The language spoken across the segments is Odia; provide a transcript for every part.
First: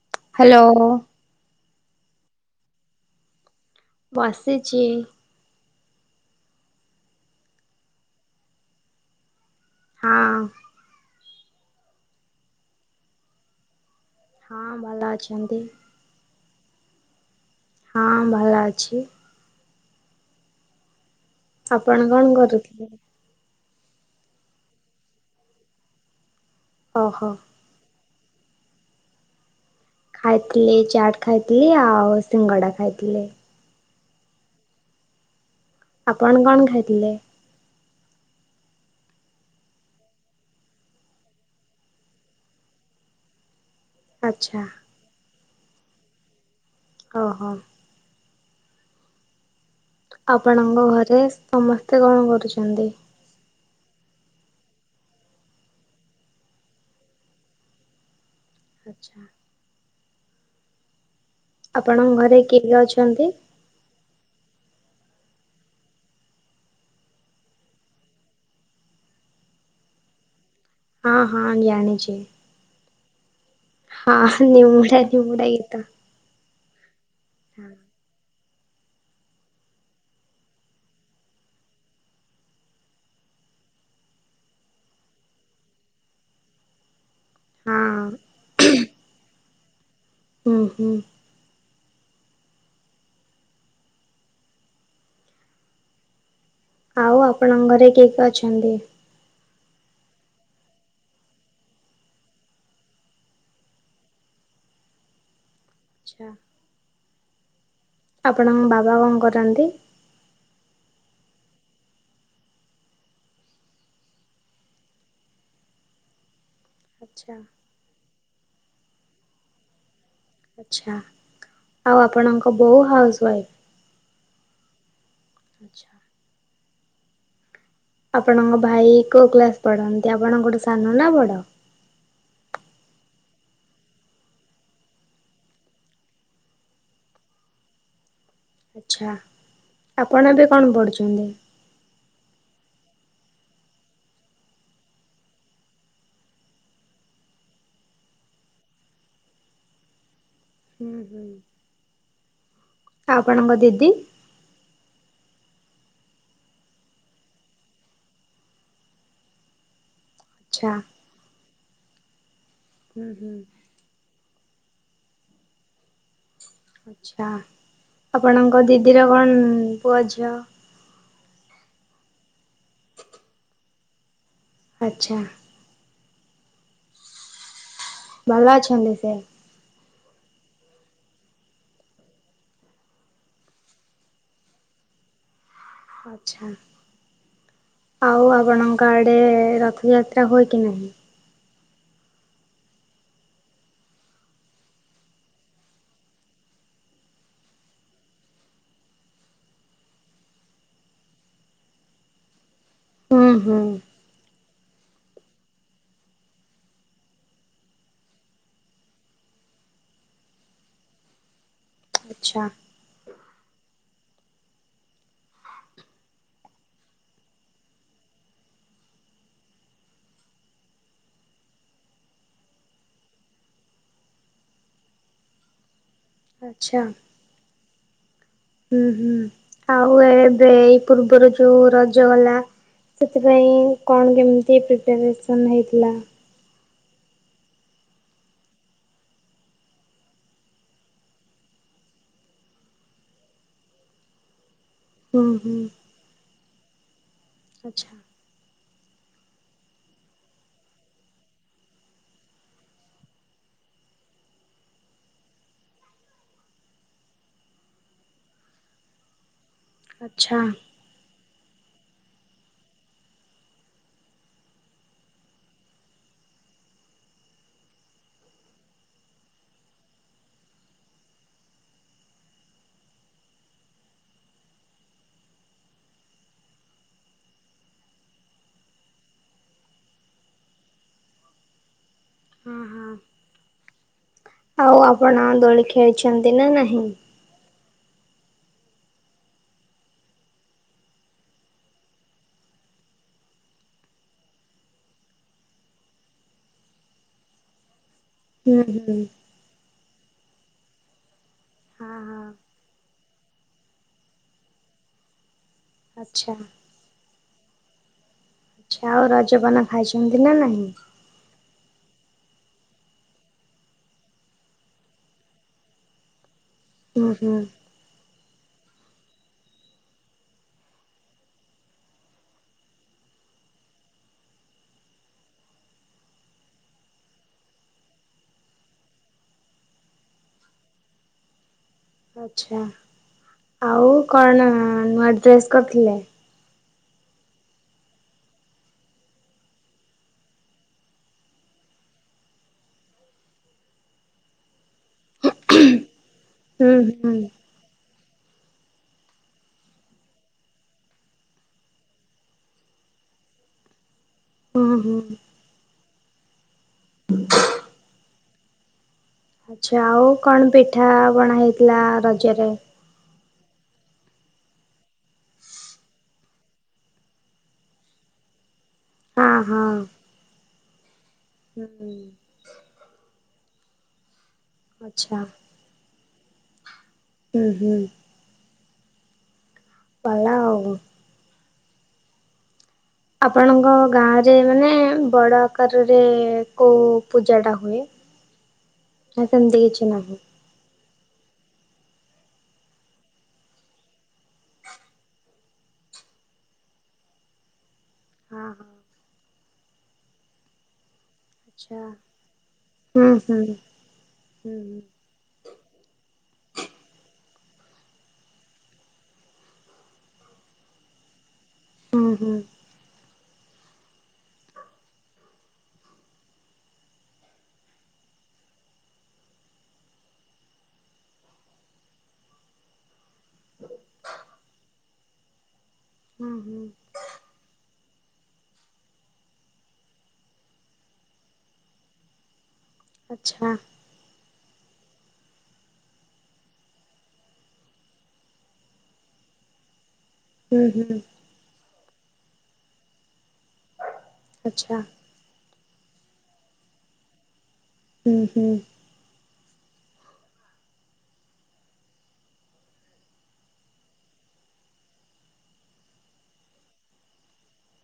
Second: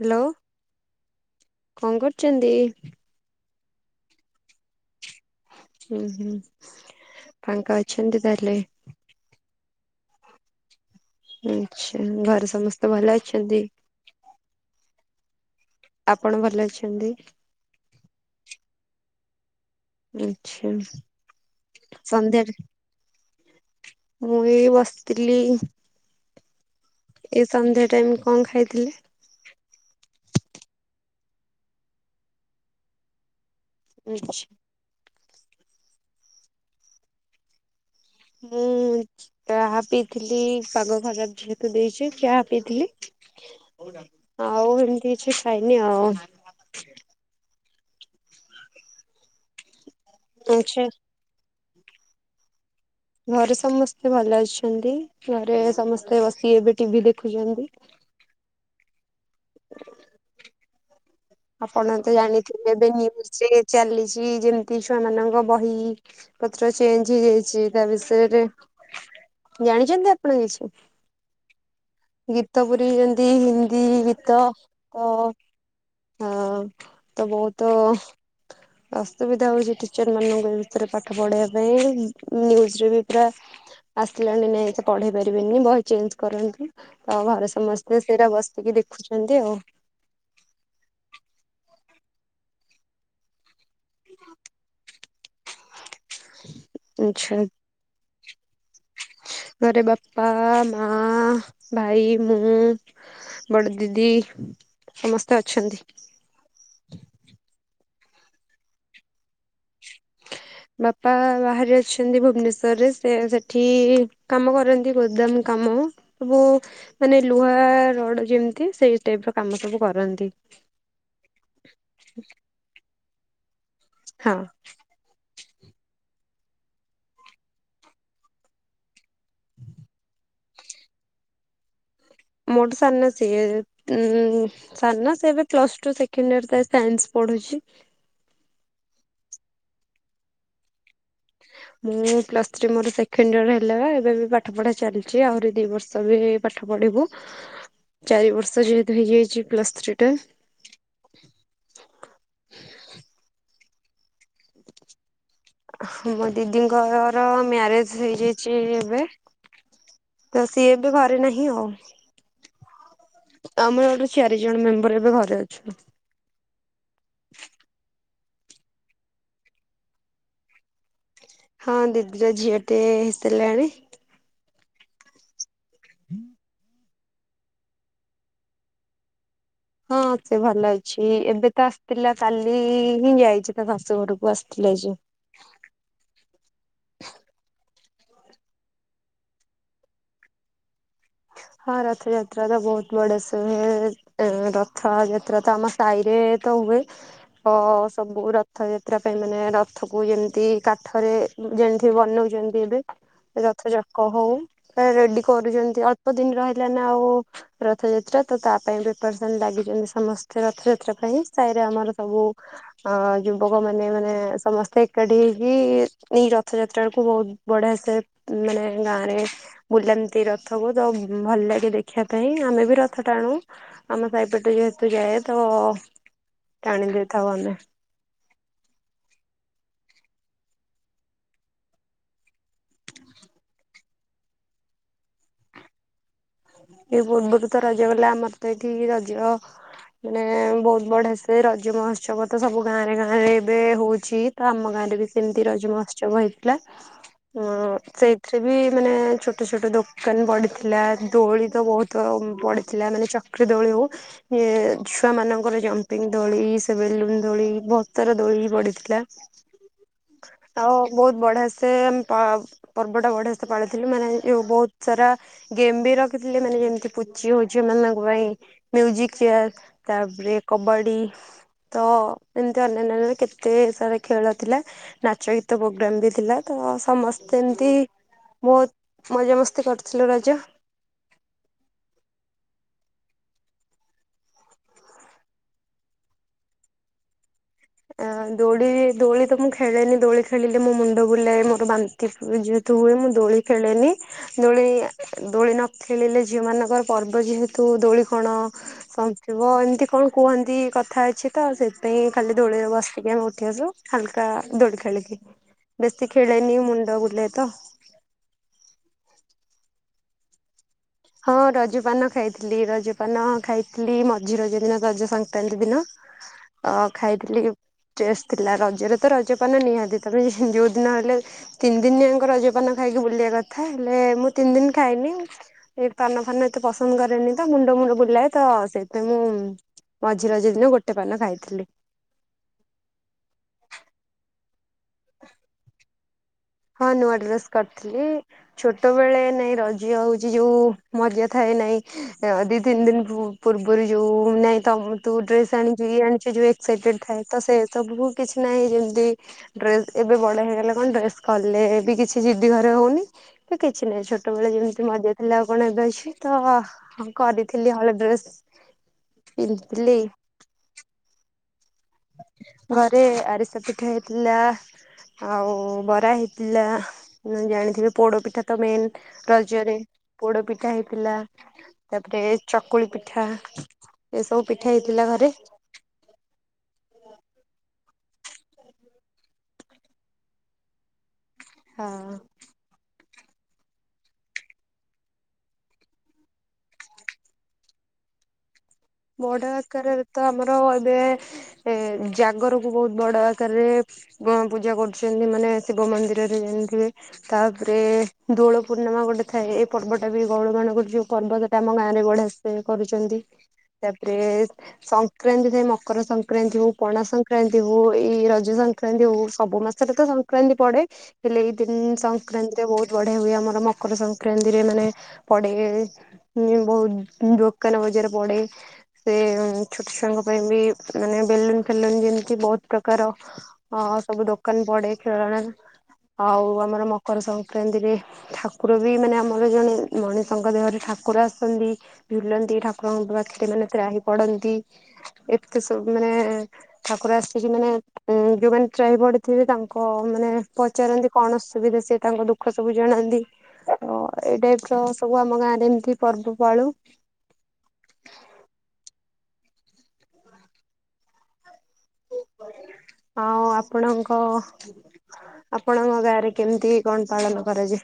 ହାଲୋ। ହାଲୋ। କଣ କରୁଚନ୍ତି? ବସିଚି। ଉଁ ହୁଁ ଫାଙ୍କା ଅଛନ୍ତି ତାହେଲେ। ହଁ। ଆଚ୍ଛା ଘରେ ସମସ୍ତେ ଭଲ ଅଛନ୍ତି? ହଁ ଭଲ ଅଛନ୍ତି। ଆପଣ ଭଲ ଅଛନ୍ତି? ହଁ ଭଲ ଅଛି। ଆଚ୍ଛା। ଆପଣ କଣ ସନ୍ଧ୍ୟାରେ କରୁଥିଲେ? ମୁଁ ଏଇ ବସିଥିଲି। ଓହୋ। ଏଇ ସନ୍ଧ୍ୟା ଟାଇମ କଣ ଖାଇଥିଲେ? ଖାଇଥିଲି ଚାଟ୍ ଖାଇଥିଲି ଆଉ ସିଙ୍ଗଡା ଖାଇଥିଲି। ଆଚ୍ଛା। ଆପଣ କଣ ଖାଇଥିଲେ? ମୁଁ ଚାହା ପିଇଥିଲି ପାଗ ଫାଗ ଯେହେତୁ ଦେଇଚି ଚାହା ପିଇଥିଲି। ଆଚ୍ଛା। ଆଉ ଏମିତି କିଛି ଖାଇନି ଆଉ। ଓହୋ। ଆଚ୍ଛା ଆପଣଙ୍କ ଘରେ ସମସ୍ତେ କଣ କରୁଛନ୍ତି। ଘରେ ସମସ୍ତେ ଭଲ ଅଛନ୍ତି। ଘରେ ସମସ୍ତେ ବସିିକି ଏବେ ଟିଭି ଦେଖୁଛନ୍ତି। ଆଚ୍ଛା। [inaudible] ଆପଣ ଆପଣଙ୍କ ତ ଘରେ କିଏ ଜାଣିଥିବେ କିଏ ଏବେ ଅଛନ୍ତି? ନିଉଜ ଚାଲିଚି ଯେମତି ଛୁଆ ମାନଙ୍କ ବହି ପତ୍ର ଚେଞ୍ଜ ହେଇଯାଇଚି ତା ବିଷୟରେ ଜାଣିଛନ୍ତି ଆପଣ କିଛି? ହଁ ହଁ ଜାଣିଚି। ଗୀତ ପୁୁରି ଯେମିତି ହିନ୍ଦୀ ହଁ ଗୀତ ନିମୁଡା ତ ନିମୁଡା ଗୀତ। ହଁ ତ ବହୁତ ଅସୁବିଧା ହୋଉଚି ଟିଚର ମାନଙ୍କ ଭିତରେ ପାଠ ପଢେଇବା ପାଇଁ ନିଉଜରେ ବି ପୁରା ଆସିଲାଣି ନାଇଁ ପଢେଇ ପାରିବିନି ବହି ଚେଞ୍ଜ କରନ୍ତୁ। ତ ଘରେ ସମସ୍ତେ ହଁ ସେଇରା ବସିକି ଦେଖୁଚନ୍ତି ଆଉ। ଉଁ ହୁଁ। ହ [unintelligible] ଆଉ ଆପଣଙ୍କ ଘରେ କିଏ କି ଏଅଛନ୍ତି? ଘରେ ବାପା, ମା, ଭାଇ ମୁଁ ବଡ ଦିଦି ସମସ୍ତେ ଅଛନ୍ତି। ଆଚ୍ଛା। ଆପଣଙ୍କ ବାବା କଣ କରନ୍ତି? ବାପା ବାହାରେ ଅଛନ୍ତି। ଭୁବନେଶ୍ଵରରେ ସେ ସେଠି କାମ କରନ୍ତି ଗୋଦାମ କାମ। ସବୁ ମାନେ ଆଚ୍ଛା ଲୁହା ରଡ ଯେମିତି ସେଇ ଟାଇପର କାମ ସବୁ କରନ୍ତି। ଆଛା। ଆଉ ଆପଣଙ୍କ ବୋଉ ହାଉସ ୱାଇଫ? ହଁ। ଆଚ୍ଛା। ଆପଣଙ୍କ ଭାଇ କୋଉ କ୍ଲାସ ପଢନ୍ତି? ଆପଣଙ୍କ ଠୂ ସାନ ନା ବଡ? ମୋଠୁ ସାନ ସିଏ ଉଁ ସାନ ସେ ଏବେ ପ୍ଲସ ଟୁ ସେକେଣ୍ଡିୟର ତାର ସାଇନ୍ସି ପଢୁଛି। ଆଛା ଆପଣ ଏବେ କଣ ପଢୁଛନ୍ତି? ମୁଁ ପ୍ଲସ ଥ୍ରୀ ମୋର ସେକେଣ୍ଡ ଇୟର ହେଲା ଏବେ ବି ପାଠ ପଢ଼ା ଚାଲିଛି ଆହୁରି ଦି ବର୍ଷ ବି ପାଠ ପଢିବୁ ଚାରି ବର୍ଷ ଯେହେତୁ ହେଇଯାଇଛି ପ୍ଲସ ଥ୍ରୀ ଟା ହୁଁ ହୁଁ। ଆପଣଙ୍କ ଦିଦି? [inaudible] ମୋ ଦିଦିଙ୍କର ମ୍ୟାରେଜ ହେଇଯାଇଛି ଏବେ ତ ସିଏ ଆଚ୍ଛା ଏବେ ଘରେ ନାହିଁ ଆଉ ହୁଁ ହୁଁ। ଆମର ଆଡୁ ଚାରି ଜଣ ମେମ୍ବର ଏବେ ଘରେ ଅଛୁ। ଆଛା ଆପଣଙ୍କ ଦିଦିର କଣ ପୁଅ ଝିଅ? ହଁ ଦିଦିର ଝିଅ ଟେ ହେଇ ସାରିଲାଣି। ଆଛା। [inaudible] ଭଲ ଅଛନ୍ତି ସେ ହଁ ସେ ଭଲ ଅଛି ଏବେ ତ ଆସିଥିଲା କାଲି ହିଁ ଯାଇଚି ତା ଶାଶୁ ଘରକୁ ଆସିଥିଲା ଯେ ଆଛା। ଆଉ ଆପଣଙ୍କ ଆଡ଼େ ରଥଯାତ୍ରା ହୁଏ କି ନାହିଁ। ହଁ ରଥଯାତ୍ରା ବା ବହୁତ ବଡ଼ସେ ହୁଏ। ଏ ରଥଯାତ୍ରା ତ ଆମ ସାହିରେ ତ ହୁଏ ହଁ ସବୁ ରଥଯାତ୍ରା ପାଇଁ ମାନେ ରଥକୁ ଯେମିତି କାଠରେ ଯେମିତି ବନଉଛନ୍ତି ଏବେ ହୁଁ ହୁଁ ରଥଯାକ ହଉ ରେଡି କରୁଛନ୍ତି ଆଉ ଅଳ୍ପ ଦିନି ରହିଲା ଆଉ ରଥଯାତ୍ରା ତ ତା ପାଇଁ ବି ପିପେୟାରସନ ଲାଗିଛନ୍ତି ସମସ୍ତେ ରଥଯାତ୍ରା ପାଇଁ ସାଇରେ ଆମର ସବୁ ଆଚ୍ଛା ଅ ଯୁବକ ମାନେ ମାନେ ସମସ୍ତେ ଏକାଠି ହେଇକି ନି ରଥଯାତ୍ରା କୁ ବହୁତ ବଢ଼ିଆ ସେ ମାନେ ଗାଁ ରେ ବୁଲାନ୍ତି ରଥକୁ ତ ଭଲ ଲାଗେ ଦେଖିବା ପାଇଁ ଆମେ ବି ରଥ ଟାଣୁ ଆମ ସାହିପଟ ଯେହେତୁ ଯାଏ ତ ଆଚ୍ଛା। ଟାଣି ଦେଇଥାଉ ଆମେ। ହୁଁ ହୁଁ ଆଉ ଏ ଏବେ ଏଇ ପୂର୍ବରୁ ଯୋଉଁ ରଜ ଗଲା ସେଥିପାଇଁ କଣ କେମିତି ପ୍ରିପାରେସନ ହେଇଥିଲା? ଏଇ ପୂର୍ବରୁ ତ ରଜ ଗଲା ଆମର ତ ଏଇଠି ରଜ ମାନେ ବହୁତ ବଢିଆ ସେ ରଜ ମହୋତ୍ସବ ତ ସବୁ ଗାଁରେ ଗାଁ ରେ ଏବେ ହୋଉଚି ତ ଆମ ଗାଁରେ ହୁଁ ସେମିତି ହୁଁ ରଜ ମହୋତ୍ସବ ହେଇଥିଲା ଅ ଆଚ୍ଛା ସେ ଏଥିରେ ବି ମାନେ ଛୋଟ ଛୋଟ ଦୋକାନ ପଡ଼ିଥିଲା। ଦୋଳି ତ ବହୁତ ପଡ଼ିଥିଲା ମାନେ ଚକ୍ରି ଦୋଳି ହେଉ ଛୁଆ ମାନଙ୍କର ଜମ୍ପିଙ୍ଗ ଦୋଳି ସେ ବେଲୁନ ଦୋଳି ବହୁତ ସାରା ଦୋଳି ପଡିଥିଲା। ଆଚ୍ଛା ଆଉ ବହୁତ ବଢ଼ିଆ ସେ ସେ ପ ପର୍ବଟା ବଢ଼ିଆ ସେ ପାଳିଥିଲି ମାନେ ବହୁତ ସାରା ଗେମ୍ ବି ର ଦେଖଥିଲେ ମାନେ ଯେମିତି ପୁଚି ହେଉଛି ଝିଅ ମାନଙ୍କ ପାଇଁ ମ୍ୟୁଜିକ ଚେୟାର ତାପରେ କବାଡି ତ ଏମତି ଅନ୍ୟାନ୍ୟ କେତେ ସାରା ଖେଳ ଥିଲା। ନାଚ ଗୀତ ପ୍ରୋଗ୍ରାମ ବି ଥିଲା ତ ସମସ୍ତେ ଏମିତି ବହୁତ ମଜାମସ୍ତି କରୁଥିଲେ ରଜ। ହଁ ହଁ। ଆଉ ଆପଣ ଦୋଳି ଖେଳିଛନ୍ତି ନା ନାହିଁ? ଅ ଦୋଳି ଦୋଳି ତ ମୁଁ ଖେଳେନି ଦୋଳି ଖେଳିଲେ ମୋ ମୁଣ୍ଡ ବୁଲାଏ ମୋର ବାନ୍ତି ନ୍ତି ଯେହେତୁ ହୁଏ ମୁଁ ଦୋଳି ଖେଳେନି ଦୋଳି ଦୋଳି ନ ଖେଳିଲେ ଝିଅ ମାନଙ୍କର ପର୍ବ ଯେହେତୁ ତୁ ଦୋଳି କଣ ହୁଁ ହୁଁ ସନଥିବ ଏମତି କଣ କୁହନ୍ତି କଥା ଅଛି ତ ସେଥି ହଁ ପାଇଁ ହଁ ଖାଲି ଦୋଳିରେ ବସିକି ଆମେ ଉଠି ଆସିଲୁ ହାଲ୍କା ଦୋଳି ଖେଳିକି। ବେଶି ଆଚ୍ଛା। ଖେଳନି ମୁଣ୍ଡ ବୁଲାଏ ତ। ଛ ଆଉ ରଜ ପାନ ଖାଇ ଛନ୍ତି ନା ନାହିଁ? ହଁ ରଜ ପାନ ଖାଇ ଥିଲି ରଜ ପାନ ଖାଇ ଥିଲି ମଝି ରଜ ଦିନ ରଜ ସଂକ୍ରାନ୍ତି ଦିନ। ଅ ହୁଁ ହୁଁ ଖାଇଥିଲି ଚେସଟ୍ ଥିଲା ରଜରେ ତ ରଜପାନ ନିହାତି ତମେ ଯୋଉ ଦିନ ହେଲେ ତିନି ଦିନ ଯାଙ୍କ ରଜପାନ ଖାଇକି ବୁଲିବା କଥା। ହେଲେ ମୁଁ ତିନି ଦିନ ଖାଇନି। ଏଇ ପାନ ଫାନ ଏତେ ପସନ୍ଦ କରେନି ତ ମୁଣ୍ଡ ମୁଣ୍ଡ ବୁଲାଏ ତ ସେଇଥିାଇଁ ମୁଁ ମଝିରଜ ଦିନ ଗୋଟେ ପାନ ଖାଇଥିଲି। ଆଛା ଆଉ କଣ ନୂଆ ଡ୍ରେସ୍ କରିଥିଲେ? ହଁ ନୂଆ ଡ୍ରେସ୍ କରିଥିଲି। ଛୋଟବେେଳେ ନାଇଁ ରଜ ହଉଛି ଯୋଉ ମଜା ଥାଏ ନାଇଁ ଦି ତିନି ଦିନୁ ପୂର୍ବରୁ ଯୋଉ ନାଇଁ ତମ ତୁ ଡ୍ରେସ ଆଣିଛୁ ଇଏ ଆଣିଛୁ ଯୋଉ ହୁଁ ଏକ୍ସାଇଟେଡ ହୁଁ ଥାଏ ତ ସେ ସବୁକୁ କିଛି ନାହିଁ ଯେମିତି ଡ୍ରେସ ଏବେ ବଡ ହେଇଗଲେ କଣ ଡ୍ରେସ କଲେ ବି କିଛି ଜିଦି ଘରେ ହଉନି କି କିଛି ନାହିଁ ଛୋଟ ବେଳେ ହୁଁ ଯେମ୍ତି ହୁଁ। ମଜା ଥିଲା ଆଉ କଣ ଏବେ ଅଛି ତ କରିଥିଲି ହଳେ ଡ୍ରେସ୍। ଆଚ୍ଛା ଆଉ କଣ ପିଠା ପଣା ହେଇଥିଲା ରଜରେ? ଘରେ ଆରିସା ପିଠା ହେଇଥିଲା। ଆଉ ବରା ହେଇଥିଲା ଜାଣିଥିବେ ପୋଡ଼ ପିଠା ତ ମେନ୍। ହଁ ରଜରେ ହଁ ପୋଡ ପିଠା ହେଇଥିଲା ହୁଁ ତାପରେ ଚକୁଳି ପିଠା ଏସବୁ ପିଠା ହେଇଥିଲା ଆଚ୍ଛା ଘରେ। ହୁଁ ହୁଁ। ପାଲାଅବୁ ହଁ। ଆପଣଙ୍କ ଗାଁରେ ମାନେ ବଡ ଆକାରରେ କୋଉ ପୂଜାଟା ହୁଏ? ନା ବୋଡ ସେମିତି କିଛି ଦରକାରରେ ନାହିଁ ତ ଆମର ଏବେ ଏ ଜାଗରକୁ ବହୁତ ବଡ ଆକାରରେ ଶିବ ପୂଜା କରୁଛନ୍ତି ମାନେ ଶିବ ମନ୍ଦିରରେ ଜେମତିହୁଏ। ତାପରେ ହଁ ଦୋଳ ହଁ ପୂର୍ଣ୍ଣିମା ଗୋଟେଥାଏ ଏ ପର୍ବଟାବି ବଉଳ ମାନଙ୍କୁ ଜୁ ପର୍ବତଟା ଆମ ଆଚ୍ଛା ଗାଁରେ ବଢିଆସେ ହୁଁ କରୁଛନ୍ତି ହୁଁ ତାପରେ ହୁଁ ହୁଁ। ସ ସଂକ୍ରାନ୍ତି ଥାଏ ମକର ସଂକ୍ରାନ୍ତି ହଉ ପଣା ସଂକ୍ରାନ୍ତି ହଉ ଏଇ ରଜ ସଂକ୍ରାନ୍ତି ହଉ ସବୁ ମାସରେତ ସ ସଂକ୍ରାନ୍ତି ପଡେ ହେଲେ ଏଇ ଦିନ ହୁଁ ହୁଁ ସଂକ୍ରାନ୍ତି ବହୁତ ବଢିଆ ହୁଏ ଆମର ମକର ସଂକ୍ରାନ୍ତିରେ ମାନେ ପଡେ ହୁଁ ବହୁତ ଦୋକାନ ବଜାର ପଡେ। ସେ ଛୋଟ ଛୁଆଙ୍କ ପାଇଁ ବି ମାନେ ବେଲୁନ ଫେଲୁନ ଯେମିତି ବହୁତ ପ୍ରକାର ହଁ ସବୁ ଦୋକାନ ପଡେ। ଖେଳନା ହୁଁ ଆଉ ହୁଁ ଆମର ମକର ସଂକ୍ରାନ୍ତିରେ ଠାକୁର ବି ମାନେ ଆମର ଜଣେ ମଣିଷଙ୍କ ଦେହରେ ଠାକୁର ଆସନ୍ତି ଝୁଲନ୍ତି ଠାକୁ ଠାକୁରଙ୍କ ବ୍ୟାକ୍ତି ଆଚ୍ଛା ମାନେ ତ୍ରାହି ପଡନ୍ତି ଏତେ ସବୁ ମାନେ ଠାକୁର ଆସକି ମାନେ ଯୋଉମାନେ ତ୍ରାହି ପଡିଥିବେ ତାଙ୍କ ମାନେ ହୁଁ ହୁଁ ପଚାରନ୍ତି କଣ ଅସୁବିଧା ସେ ତାଙ୍କ ଦୁଃଖ ସବୁ ଜାଣନ୍ତି ଆ ଏଇଟାଇପର ଆଚ୍ଛା ସବୁ ଆମ ଗାଁରେ ଏମିତି ପର୍ବ ପାଳୁ। ହୁଁ ହୁଁ ଆଉ ଆପଣଙ୍କ ଆପଣଙ୍କ ଗାଁରେ କେମିତି କଣ ପାଳନ କରାଯାଏ।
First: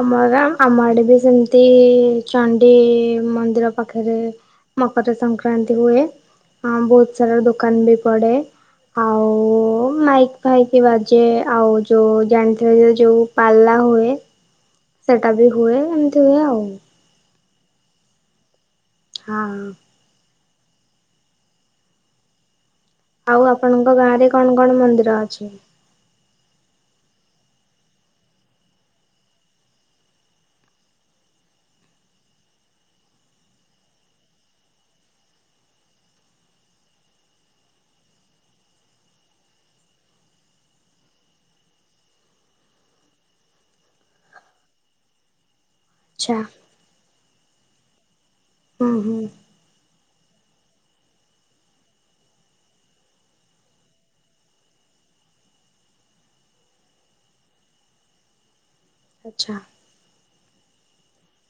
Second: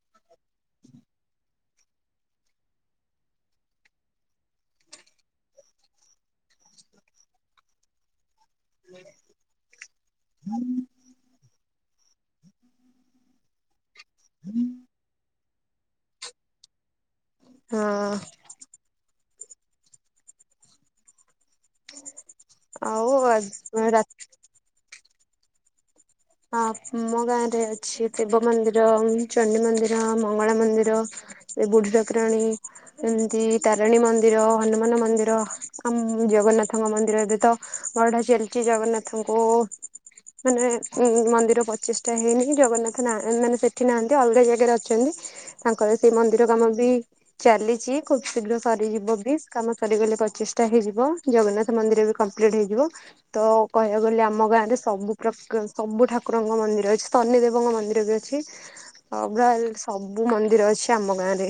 ଆମ ଗାଁ ଆମ ଆଡେ ବି ସେମିତି ଚଣ୍ଡି ମନ୍ଦିର ପାଖରେ ମକର ସଂକ୍ରାନ୍ତି ହୁଏ ବହୁତ ସାରା ଦୋକାନବି ପଡେ। ଆଉ ମାଇକ୍ ଫାଇକ ବା ଯେ ଆଉ ଯୋଉ ଜାଣିଥିବ ଯେ ଯୋଉ ପାଲା ହୁଏ। ହୁଁ। ସେଇଟା ବି ହୁଏ, ଏମତି ହୁଏ ଆଉ। ହଁ। ହଁ। ଆଉ ଆ ଆପଣଙ୍କ ରା ଗାଁ ରେ କଣ କଣ ମନ୍ଦିର ଅଛି? ହମ୍ ଆମ ଗାଁରେ ଅଛି ଶିବ ମନ୍ଦିର, ଚଣ୍ଡୀ ମନ୍ଦିର, ମଙ୍ଗଳା ମନ୍ଦିର ଏ ବୁଢୀ ଠାକୁରାଣୀ ଏମତି ତାରିଣୀ ମନ୍ଦିର, ହନୁମାନ ମନ୍ଦିର, ଆମ ଜଗନ୍ନାଥଙ୍କ ମନ୍ଦିର, ଏବେ ତ ଗଢା ଚାଲିଚି ଜଗନ୍ନାଥଙ୍କୁ ମାନେ ଉମ୍ ମନ୍ଦିର ପଚିଷ୍ଟା ହେଇନି, ଜଗନ୍ନାଥ ନାହ୍ ମାନେ ସେଠି ନାହାଁନ୍ତି ଅଲଗା ଜାଗାରେ ଅଛନ୍ତି ତାଙ୍କର ସେଇ ଆଛା ମନ୍ଦିର କାମ ବି ଚାଲିଚି, ଖୁବ ଶୀଘ୍ର ହୁଁ ସରିଯିବ ହୁଁ ବି କାମ ସରିଗଲେ ପଚିଷ୍ଟା ହେଇଯିବ, ଜଗନ୍ନାଥ ମନ୍ଦିର ବି କମ୍ପ୍ଲିଟ୍ ହେଇଯିବ। ତ କହିଆକୁ ଗଲେ ଆମ ଗାଁରେ ସବୁ ପ୍ରକା ସବୁ ଠାକୁରଙ୍କ ମନ୍ଦିର ଅଛି, ଶନି ଦେବଙ୍କ ମନ୍ଦିର ବି ଅଛି ଆଉ ଆଛା ବ୍ରାଲ୍ସ ସବୁ ମନ୍ଦିର ଅଛି ଆମ ଗାଁରେ।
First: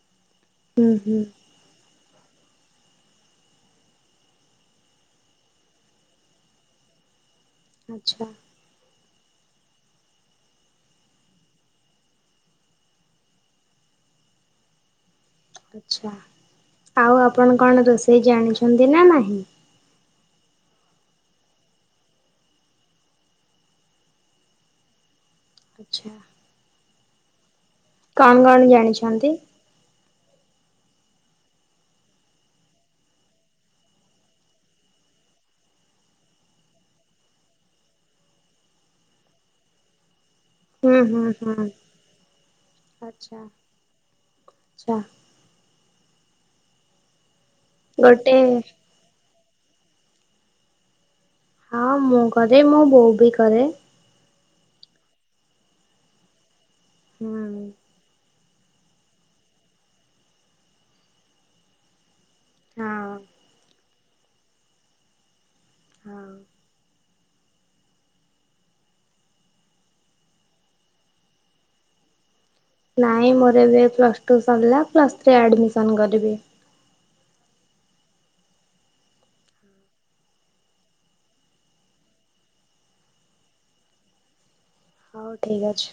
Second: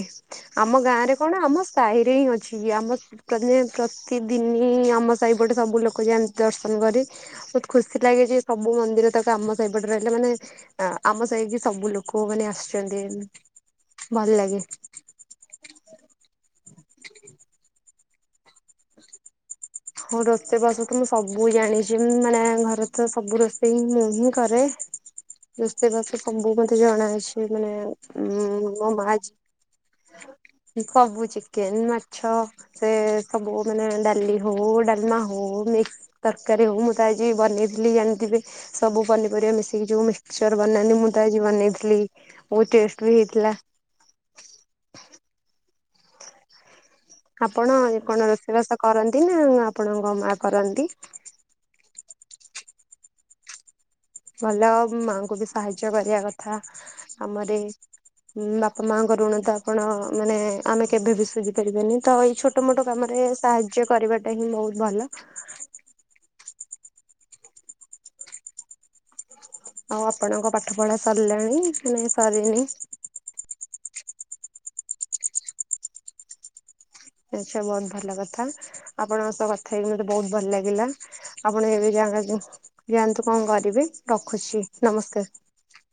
ଆମ ହୁଁ ଗାଁରେ ହୁଁ କଣ ଆମ ସାହିରେ ହିଁ ଅଛି କି ଆମ ପ୍ରତିଦିନ ପ୍ରତିଦିନି ଆମ ସାହିପଟେ ସବୁ ଲୋକ ଯାଆନ୍ତି ଦର୍ଶନ କରି। ଖୁସି ଆଛା ଲାଗେ ଯେ ସବୁ ମନ୍ଦିର ତକ ଆମ ସେଇପଟେ ରହିଲେ ମାନେ, ଆ-ଆମ ସାହିକି ସବୁ ଲୋକମାନେ ଆସିଛନ୍ତି। ଭଲ ଲାଗେ। ଆଚ୍ଛା। ଆଉ ଆପଣ କଣ ରୋଷେଇ ଜାଣିଛନ୍ତି ନା ନାହିଁ? ହଁ, ରୋଷେଇବାସ ତ ମୁଁ ସବୁ ଜାଣିଛି, ଉମ୍ ମାନେ ଘରେ ତ ସବୁ ରୋଷେଇ ହିଁ ମୁଁ ହିଁ କରେ। ଆଛା ରୋଷେଇବାସ ସବୁ ମତେ ଜଣା ଅଛି, ମାନେ କଣ କଣ ଉଁ ମୋ ମା ଜାଣିଛନ୍ତି? ସବୁ ଚିକେନ, ମାଛ, ସେ ସବୁ ମାନେ ଡାଲି ହଉ, ଡ଼ାଲମା ହଉ, ମିକ୍ସ ତରକାରୀ ହଉ, ମୁଁ ତ ଆଜି ବନେଇଥିଲି ଜାଣିଥିବେ, ସବୁ ପନିପରିବା ମିଶିକି ଯୋଉ ମିକ୍ ମିକ୍ସଚର ବନାନି ହୁଁ ମୁଁ ହୁଁ ତ ଆଜି ହୁଁ ବନେଇଥିଲି, ବହୁତ ଟେଷ୍ଟ ବି ଆଚ୍ଛା ହେଇଥିଲା। ଆଚ୍ଛା। ଆପଣ କଣ ଗୋଟେ ରୋଷେଇବାସ କରନ୍ତି ନା, ଆପଣଙ୍କ ମା କରନ୍ତି? ହଁ ମୁଁ କରେ, ମୋ ବୋଉ ବି କରେ। ଭଲ, ମାଙ୍କୁ ବି ସାହାଯ୍ୟ କରିଆ କଥା ହୁଁ କାମରେ। ଉମ୍ ବାପା ମାଙ୍କ ଋଣ ତ ଆପଣ ମାନେ ଆମେ କେଭେ ବି ସୁୁଝି ପାରିବାନି, ତ ଏଇ ଛୋଟ ମୋଟ ହଁ କାମରେ ହଁ। ସାହାଯ୍ୟ କରିବାଟା ହିଁ ବହୁତ ଭଲ। ହଁ। ଆଉ ଆପଣଙ୍କ ପାଠପଢା ସରିଲାଣି ନା ନାଇଁ ସରିନି? ନାଇଁ ମୋର ଏବେ ପ୍ଲସ୍ ଟୁ ସରିଲା, ପ୍ଲସ୍ ଥ୍ରୀ ଆଡ଼ମିସନ କରିବି। ଆଚ୍ଛା। ବହୁତ ଭଲ କଥା, ଆପଣଙ୍କ ସହ କଥା ହେଇକି ମତେ ବହୁତ ଭଲ ଲାଗିଲା ଆପଣ ଏବେ ଜାଗା ଯୋଉ, ଯାଆନ୍ତୁ କଣ କରିବେ, ରଖୁଛି ନମସ୍କାର। ଠିକ୍ ଅଛି।